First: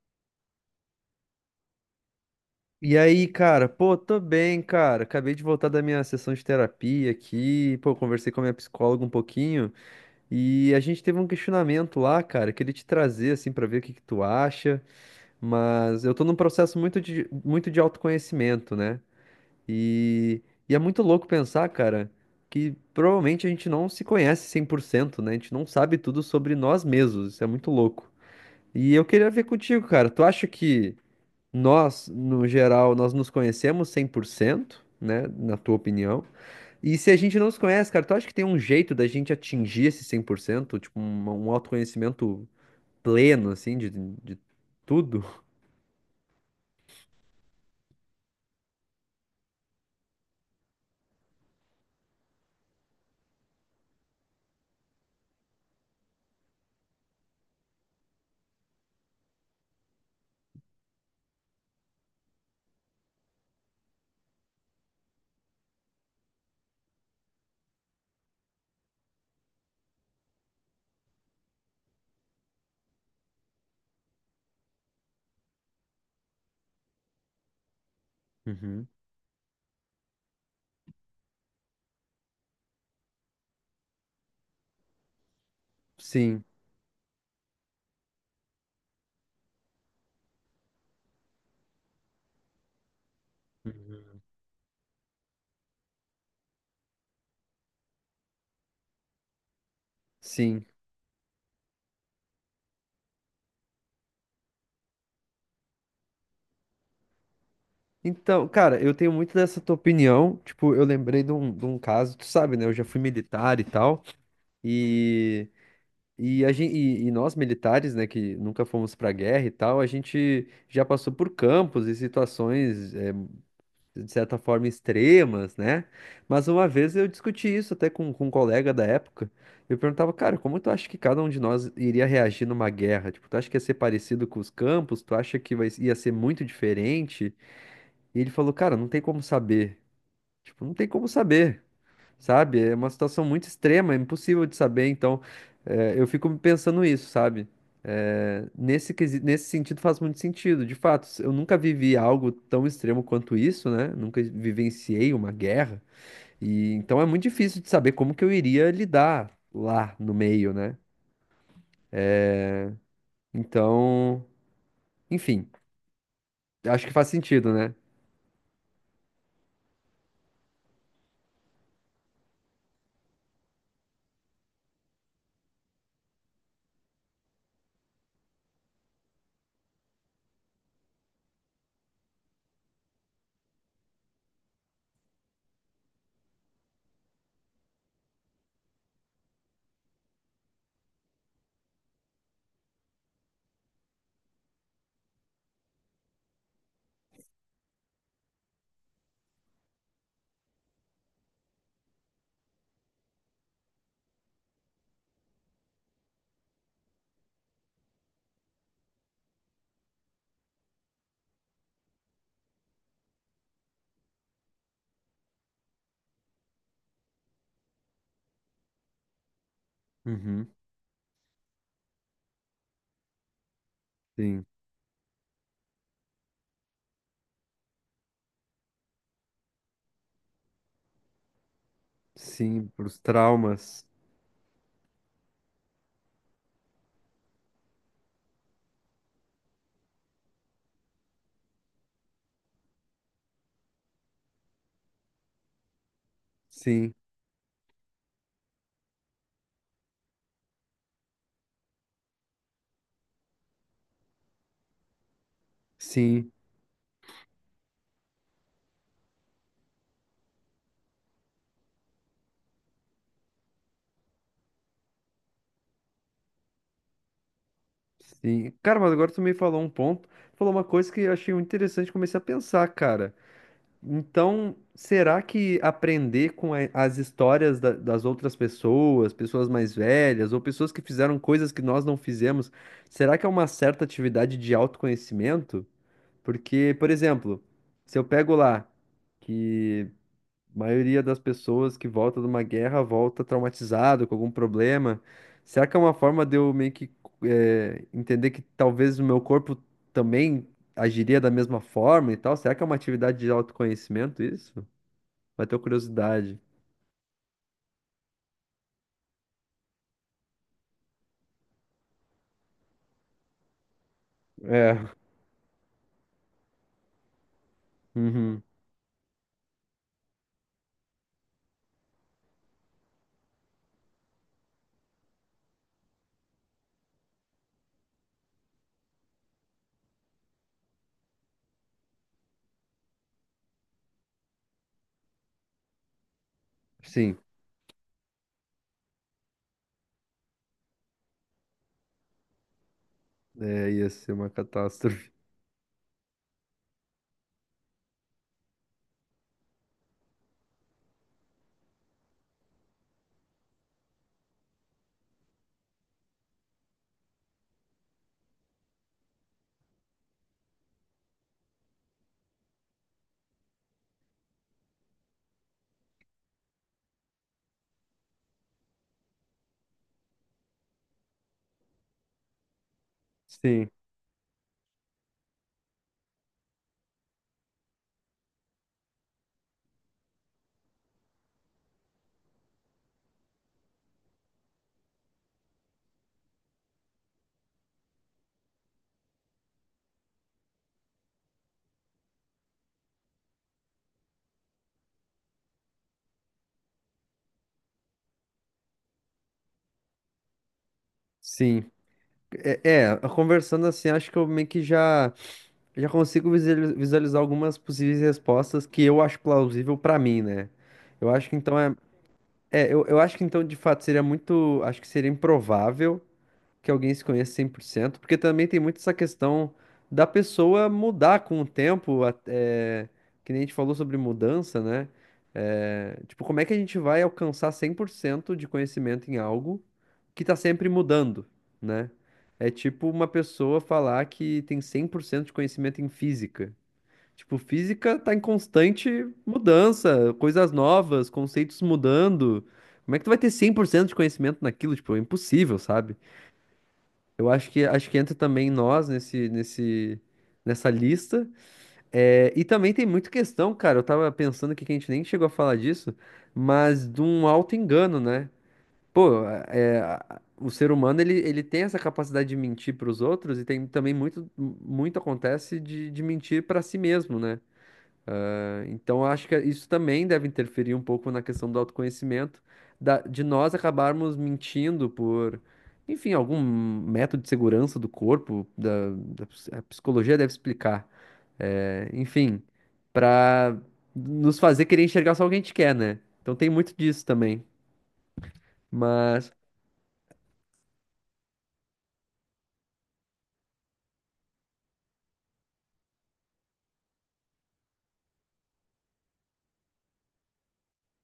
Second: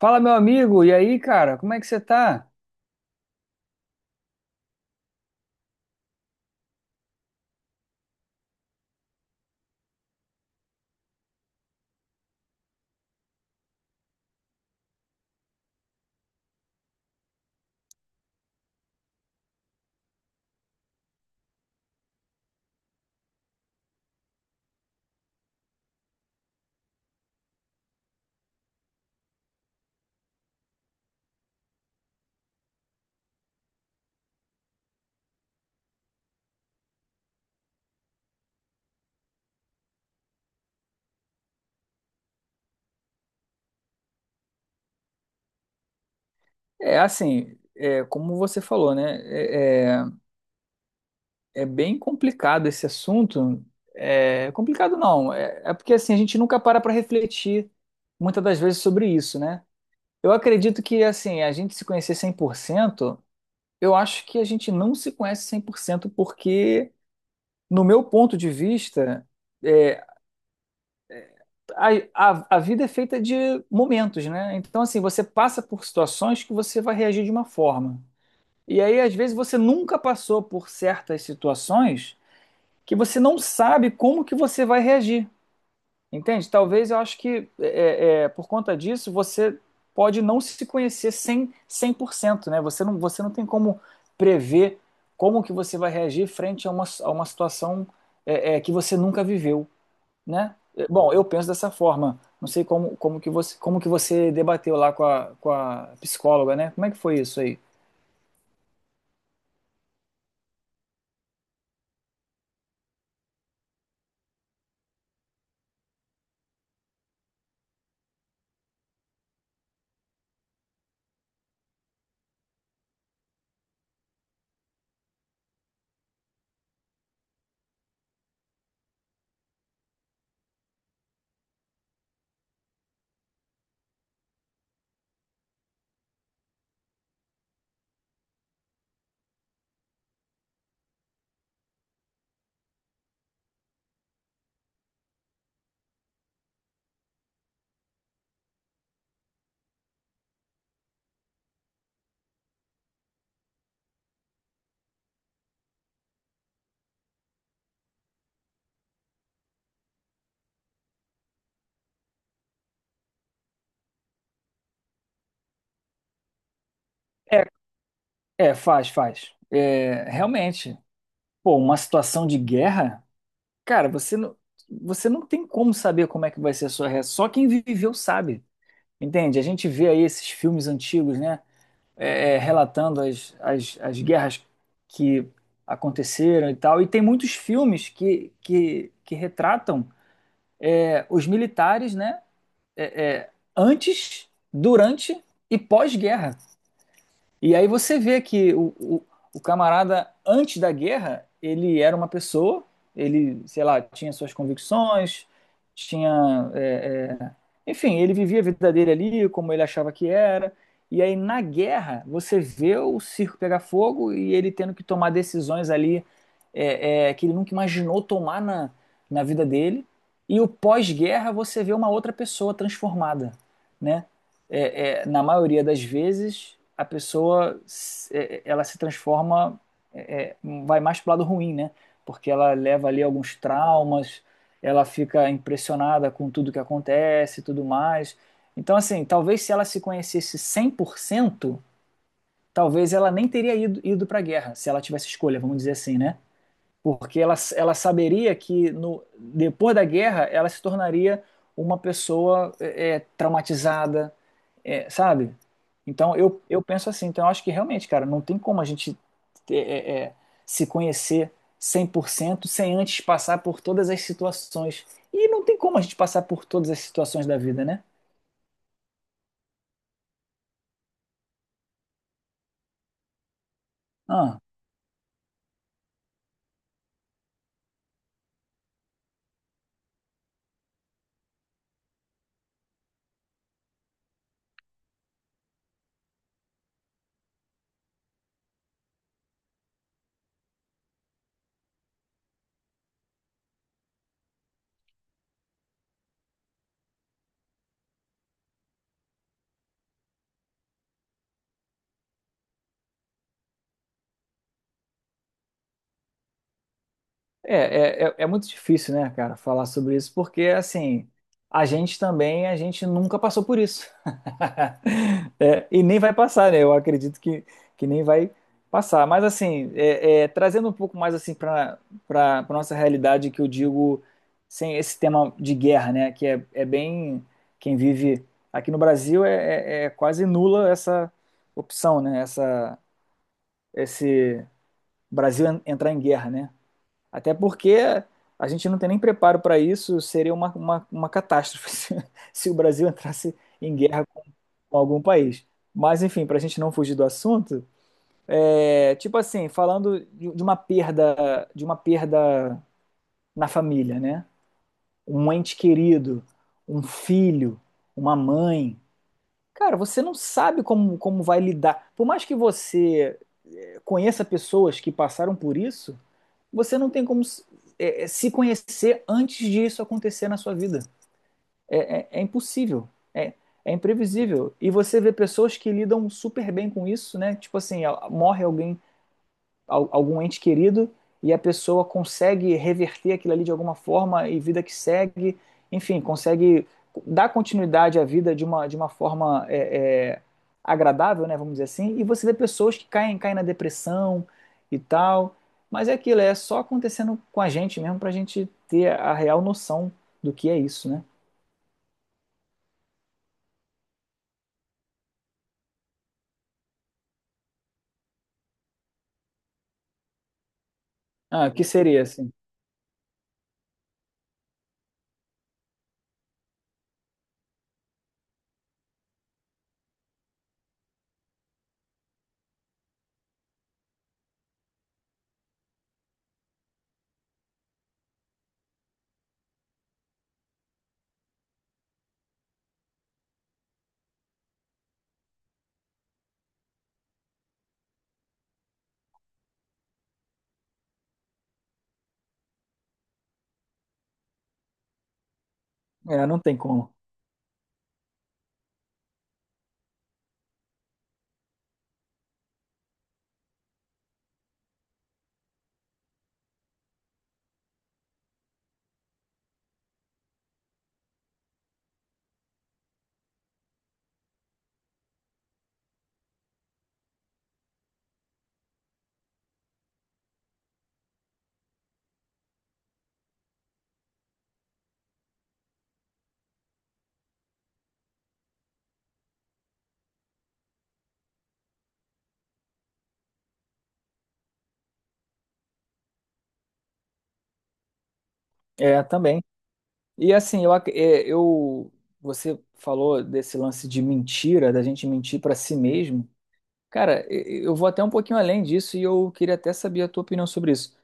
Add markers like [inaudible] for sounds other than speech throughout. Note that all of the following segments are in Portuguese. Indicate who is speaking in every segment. Speaker 1: Fala, meu amigo, e aí, cara, como é que você tá?
Speaker 2: E aí, cara? Pô, tô bem, cara. Acabei de voltar da minha sessão de terapia aqui. Pô, conversei com a minha psicóloga um pouquinho e a gente teve um questionamento lá, cara. Queria te trazer assim pra ver o que que tu acha, mas eu tô num processo muito de autoconhecimento, né? E, e é muito louco pensar, cara, que provavelmente a gente não se conhece 100%, né? A gente não sabe tudo sobre nós mesmos. Isso é muito louco. E eu queria ver contigo, cara. Tu acha que nós, no geral, nós nos conhecemos 100%, né? Na tua opinião. E se a gente não se conhece, cara, tu acha que tem um jeito da gente atingir esse 100%? Tipo, um autoconhecimento pleno, assim, de tudo?
Speaker 1: É assim, como você falou, né? É bem complicado esse assunto. É complicado não, é porque assim a gente nunca para para refletir muitas das vezes sobre isso, né? Eu acredito que assim a gente se conhecer 100%. Eu acho que a gente não se conhece 100% porque, no meu ponto de vista, é, a, a vida é feita de momentos, né? Então, assim, você passa por situações que você vai reagir de uma forma. E
Speaker 2: Uhum.
Speaker 1: aí, às vezes, você nunca passou por certas situações que você não sabe como que você vai reagir.
Speaker 2: Sim.
Speaker 1: Entende? Talvez eu acho que por conta disso você pode não se conhecer 100%, 100%, né? Você não tem como
Speaker 2: Uhum.
Speaker 1: prever como que você vai reagir frente a uma situação, que você nunca viveu, né?
Speaker 2: Sim.
Speaker 1: Bom, eu penso dessa forma. Não sei como que você debateu lá com a psicóloga, né? Como é que foi isso aí?
Speaker 2: Então, cara, eu tenho muito dessa tua opinião. Tipo, eu lembrei de um caso, tu sabe, né? Eu já fui militar e tal. E e, e nós militares, né, que nunca fomos para guerra e tal, a gente já passou por campos e situações, de certa forma, extremas, né? Mas uma vez eu discuti isso até com um colega da época. Eu perguntava, cara, como tu acha que cada um de nós iria reagir numa guerra? Tipo, tu acha que ia ser parecido com os campos? Tu acha que ia ser muito diferente? E ele falou, cara, não tem como saber. Tipo, não tem como saber, sabe? É uma situação muito extrema, é impossível de saber. Então, eu fico pensando isso, sabe? Nesse sentido faz muito sentido. De fato, eu nunca vivi algo tão extremo quanto isso, né? Nunca vivenciei uma guerra. E então é muito difícil de saber como que eu iria lidar lá no meio, né? Então, enfim, acho que faz
Speaker 1: É,
Speaker 2: sentido, né?
Speaker 1: é, faz, faz. É, realmente, pô, uma situação de guerra, cara, você não tem como saber como é que vai ser a sua reação. Só quem viveu sabe, entende? A gente vê aí esses filmes antigos, né, relatando as guerras que aconteceram e tal. E tem muitos filmes que retratam os militares, né, antes, durante e pós-guerra. E aí você vê que o camarada, antes da guerra, ele era uma pessoa, ele, sei lá, tinha suas convicções, tinha. Enfim, ele vivia a vida dele ali, como ele achava que era. E aí, na guerra, você vê o circo pegar fogo e ele tendo que tomar decisões ali, que ele nunca imaginou tomar na vida dele. E o
Speaker 2: Uhum,
Speaker 1: pós-guerra, você vê uma outra pessoa transformada, né?
Speaker 2: sim,
Speaker 1: Na maioria das vezes, a pessoa, ela se transforma, é, é, vai mais para o lado ruim, né? Porque ela
Speaker 2: sim,
Speaker 1: leva
Speaker 2: pros
Speaker 1: ali alguns
Speaker 2: traumas.
Speaker 1: traumas, ela fica impressionada com tudo que acontece e tudo mais. Então, assim, talvez se ela se conhecesse 100%, talvez ela nem teria ido para a guerra, se ela tivesse escolha, vamos dizer assim, né?
Speaker 2: Sim,
Speaker 1: Porque ela saberia que no, depois da guerra ela se tornaria uma pessoa traumatizada, sabe? Então
Speaker 2: sim.
Speaker 1: eu penso assim, então eu acho que realmente, cara, não tem como a gente é, é, é, se conhecer 100% sem antes passar por todas as situações. E não tem como a gente passar por todas as situações da vida, né?
Speaker 2: Sim. Cara, mas agora tu me falou um ponto, falou uma coisa que eu achei muito interessante, comecei a pensar, cara.
Speaker 1: Ah,
Speaker 2: Então, será que aprender com as histórias das outras pessoas, pessoas mais velhas, ou pessoas que fizeram coisas que nós não fizemos, será que é uma certa atividade de autoconhecimento? Porque, por exemplo, se eu pego lá que a maioria das pessoas que volta de uma guerra volta traumatizado, com algum problema. Será que é uma forma de eu meio que entender que talvez o meu corpo também agiria da mesma forma e tal? Será que é uma atividade de autoconhecimento isso? Bateu curiosidade.
Speaker 1: É muito difícil, né, cara, falar sobre isso, porque, assim, a gente nunca passou por isso. [laughs]
Speaker 2: É,
Speaker 1: É, e nem vai passar, né? Eu acredito que nem vai
Speaker 2: uhum,
Speaker 1: passar. Mas, assim, trazendo um pouco mais, assim, para nossa realidade, que eu digo, sem esse tema de guerra, né? Que é bem. Quem vive aqui no Brasil é quase nula essa opção, né? Esse Brasil entrar em guerra, né?
Speaker 2: sim,
Speaker 1: Até porque a gente não tem nem preparo para isso, seria uma catástrofe [laughs] se o Brasil entrasse
Speaker 2: é,
Speaker 1: em
Speaker 2: ia
Speaker 1: guerra
Speaker 2: ser
Speaker 1: com,
Speaker 2: uma
Speaker 1: com algum
Speaker 2: catástrofe.
Speaker 1: país. Mas, enfim, para a gente não fugir do assunto, tipo assim, falando de uma perda na família, né? Um ente querido, um filho, uma mãe. Cara, você não sabe como vai lidar. Por mais que você conheça pessoas que passaram por isso, você não tem como se, é, é, se conhecer antes disso acontecer na sua vida. É impossível. É,
Speaker 2: Sim,
Speaker 1: é imprevisível. E você vê pessoas que lidam super bem com isso, né? Tipo assim, morre alguém, algum ente querido, e a pessoa consegue reverter aquilo ali de alguma forma e vida que segue, enfim, consegue dar continuidade à vida de uma forma é, agradável, né, vamos dizer assim, e você vê pessoas que caem na depressão e tal, mas é aquilo, é só acontecendo com a gente mesmo para a gente ter a real noção do que é isso, né?
Speaker 2: sim. É, é, conversando assim, acho que eu meio que já. Já consigo visualizar algumas possíveis respostas que eu acho plausível pra mim, né? Eu acho que
Speaker 1: Ah, o
Speaker 2: então
Speaker 1: que seria assim?
Speaker 2: eu acho que então de fato seria muito, acho que seria improvável que alguém se conheça 100%, porque também tem muito essa questão da pessoa mudar com o tempo, que nem a gente falou sobre mudança, né? É, tipo, como é que a gente vai alcançar 100% de conhecimento em algo que tá sempre mudando, né? É tipo uma pessoa falar que tem 100% de conhecimento em física. Tipo, física tá em constante mudança, coisas novas, conceitos mudando. Como é que tu vai ter 100% de conhecimento naquilo? Tipo, é impossível, sabe?
Speaker 1: É, não tem como.
Speaker 2: Eu acho que entra também nós nessa lista. É, e também tem muita questão, cara. Eu tava pensando aqui que a gente nem chegou a falar disso, mas de um auto-engano, né? Pô, é, o ser humano ele tem essa capacidade de mentir para os outros e tem também muito acontece de mentir para si mesmo, né? Então, eu acho que isso também deve interferir um pouco na questão do autoconhecimento, de nós acabarmos mentindo por, enfim, algum método de segurança do corpo, a psicologia deve explicar, é, enfim, para nos fazer querer enxergar só o que a gente quer, né? Então, tem muito disso também.
Speaker 1: É,
Speaker 2: Mas,
Speaker 1: também. E assim, eu, ac- é, eu- você falou desse lance de mentira, da gente mentir para si mesmo. Cara, e eu vou até um pouquinho além disso e eu queria até saber a tua opinião sobre isso.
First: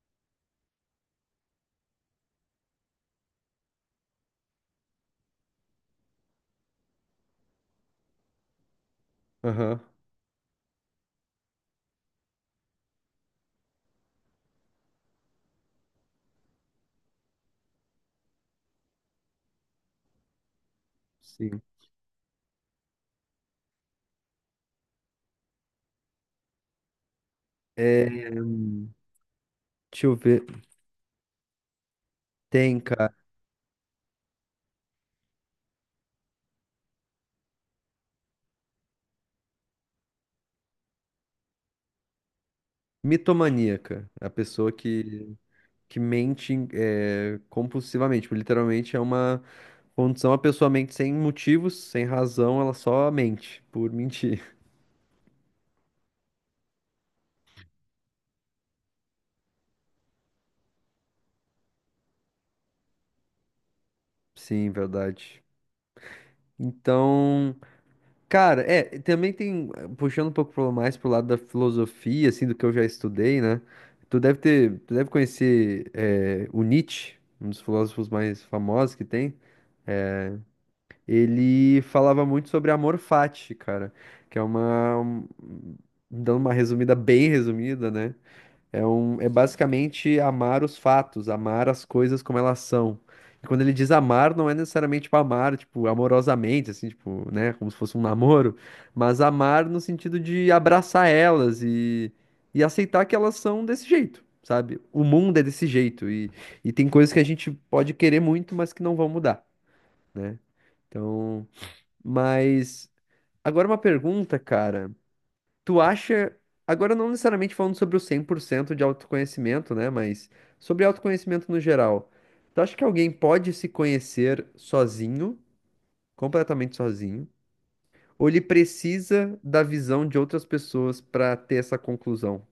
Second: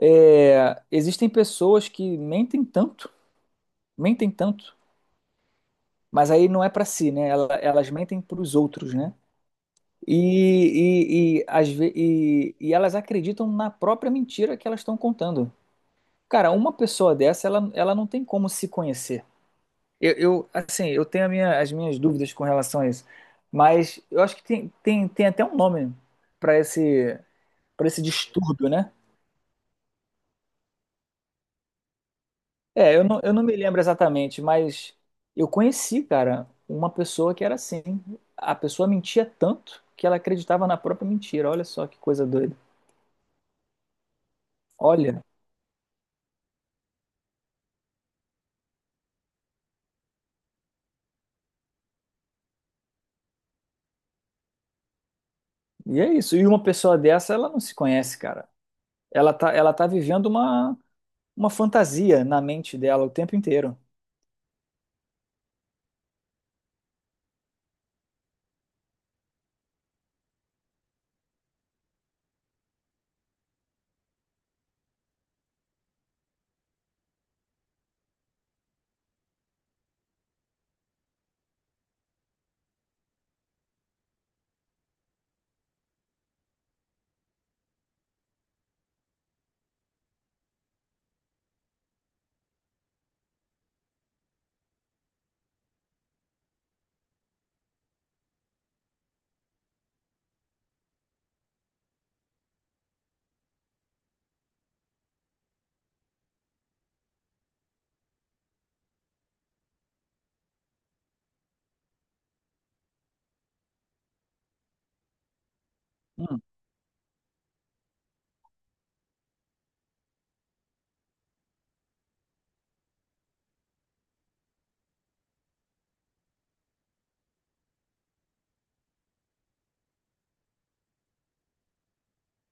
Speaker 1: Existem pessoas que mentem tanto, mas aí não é para si, né? Elas mentem para os outros, né?
Speaker 2: aham,
Speaker 1: E elas acreditam na própria mentira que elas estão contando. Cara, uma pessoa dessa, ela não tem como se conhecer. Assim, eu tenho a minha-
Speaker 2: sim.
Speaker 1: as minhas dúvidas com relação a isso, mas eu acho que tem até um nome para esse, para esse
Speaker 2: É,
Speaker 1: distúrbio, né?
Speaker 2: deixa eu ver. Tem,
Speaker 1: É, eu
Speaker 2: cara,
Speaker 1: não, eu não me lembro exatamente, mas eu conheci, cara, uma pessoa que era assim. A pessoa mentia tanto que ela acreditava na própria mentira. Olha só que coisa doida.
Speaker 2: mitomaníaca, a pessoa
Speaker 1: Olha,
Speaker 2: que mente, compulsivamente, tipo, literalmente é uma condição, a pessoa mente sem motivos, sem razão, ela só mente por mentir.
Speaker 1: e é isso. E uma pessoa dessa, ela não se conhece, cara. Ela tá vivendo uma fantasia na mente dela o tempo inteiro.
Speaker 2: [laughs] Sim, verdade. Então, cara, é, também tem, puxando um pouco mais pro lado da filosofia, assim, do que eu já estudei, né? Tu deve conhecer, é, o Nietzsche, um dos filósofos mais famosos que tem. Ele falava muito sobre amor fati, cara, que é dando uma resumida bem resumida, né? É basicamente amar os fatos, amar as coisas como elas são. E quando ele diz amar, não é necessariamente tipo, amar, tipo, amorosamente, assim, tipo, né, como se fosse um namoro, mas amar no sentido de abraçar elas e aceitar que elas são desse jeito, sabe? O mundo é desse jeito e tem coisas que a gente pode querer muito, mas que não vão mudar, né? Então, mas agora uma pergunta, cara. Tu acha, agora não necessariamente falando sobre o 100% de autoconhecimento, né, mas sobre autoconhecimento no geral. Tu acha que alguém pode se conhecer sozinho, completamente sozinho, ou ele precisa da visão de outras pessoas pra ter essa conclusão?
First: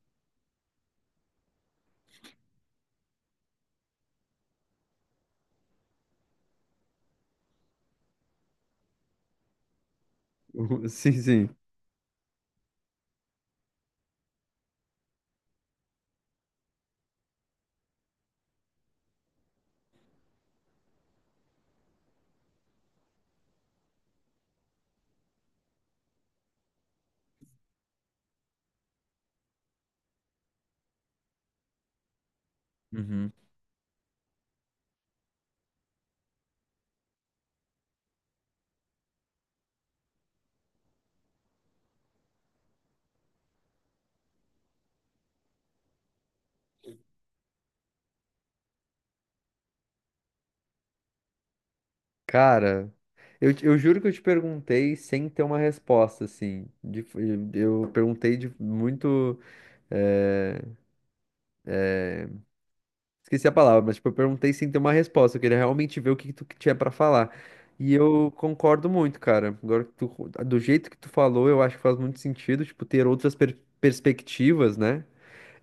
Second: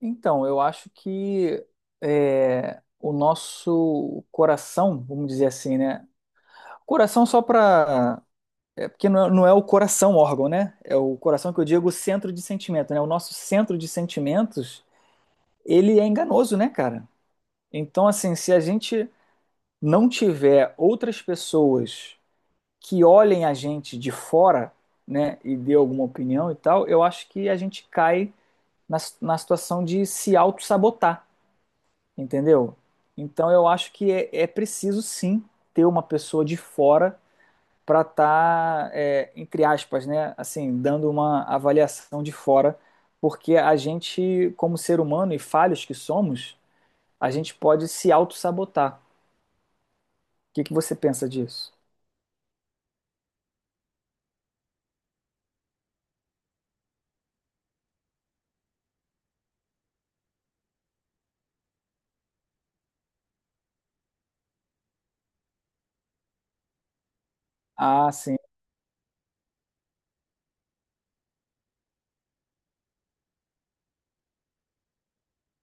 Speaker 1: Então, eu acho que o nosso coração, vamos dizer assim, né? Coração só para. É, porque não é o coração órgão, né?
Speaker 2: [laughs]
Speaker 1: É
Speaker 2: Sim,
Speaker 1: o coração
Speaker 2: sim.
Speaker 1: que eu digo o centro de sentimento, né? O nosso centro de sentimentos, ele é enganoso, né, cara? Então, assim, se a gente não tiver outras pessoas que olhem a gente de fora, né, e dê alguma opinião e tal, eu acho que a gente cai na situação de se auto-sabotar. Entendeu?
Speaker 2: Uhum.
Speaker 1: Então eu acho que é preciso sim ter uma pessoa de fora para estar, entre aspas, né, assim, dando uma avaliação de fora, porque a gente, como ser humano e falhos que somos, a gente pode se auto-sabotar. O que que você pensa disso?
Speaker 2: Cara, eu juro que eu te perguntei sem ter uma resposta, assim. Eu perguntei de muito. eh, Esqueci a palavra, mas tipo, eu perguntei sem ter uma resposta. Eu queria realmente ver o que que tu tinha pra falar. E
Speaker 1: Ah,
Speaker 2: eu
Speaker 1: sim.
Speaker 2: concordo muito, cara. Agora, que tu, do jeito que tu falou, eu acho que faz muito sentido, tipo, ter outras perspectivas, né?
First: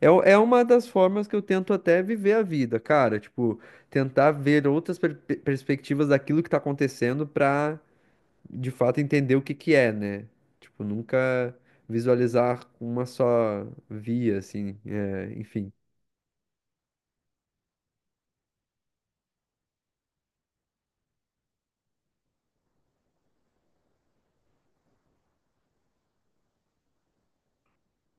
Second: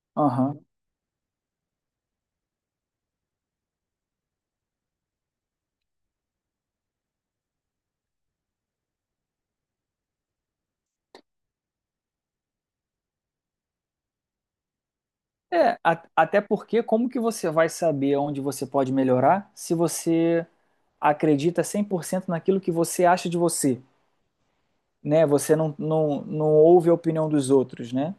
Speaker 2: É, é
Speaker 1: Aham.
Speaker 2: uma das formas que eu tento até viver a vida, cara. Tipo, tentar ver outras perspectivas daquilo que tá acontecendo pra, de fato, entender o que que é, né? Tipo, nunca visualizar uma só via, assim. É, enfim,
Speaker 1: Até porque como que você vai saber onde você pode melhorar se você acredita 100% naquilo que você acha de você, né? Você não ouve a opinião dos outros, né?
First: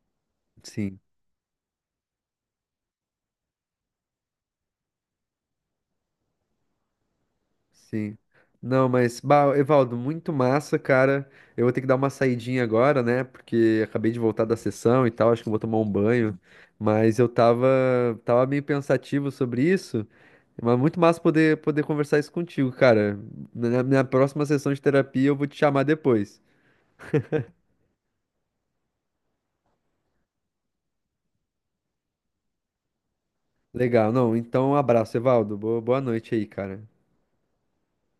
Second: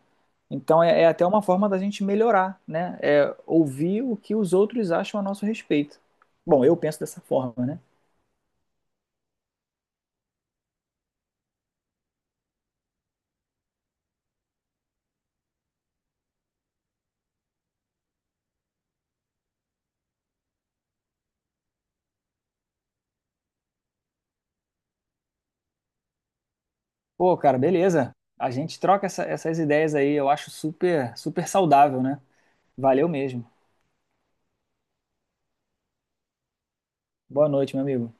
Speaker 1: Então
Speaker 2: sim.
Speaker 1: é até uma forma da gente melhorar, né? É ouvir o que os outros acham a nosso respeito. Bom, eu penso dessa forma, né?
Speaker 2: Sim. Não, mas, bah, Evaldo, muito massa, cara. Eu vou ter que dar uma saidinha agora, né? Porque acabei de voltar da sessão e tal, acho que eu vou tomar um banho. Mas eu tava meio pensativo sobre isso, mas muito massa poder conversar isso contigo, cara. Na próxima sessão de terapia eu vou te chamar depois.
Speaker 1: Pô, cara, beleza. A gente troca essas ideias aí, eu acho super, super saudável, né? Valeu mesmo.
Speaker 2: Legal, não, então um abraço, Evaldo. Boa noite aí, cara.
Speaker 1: Boa noite, meu amigo.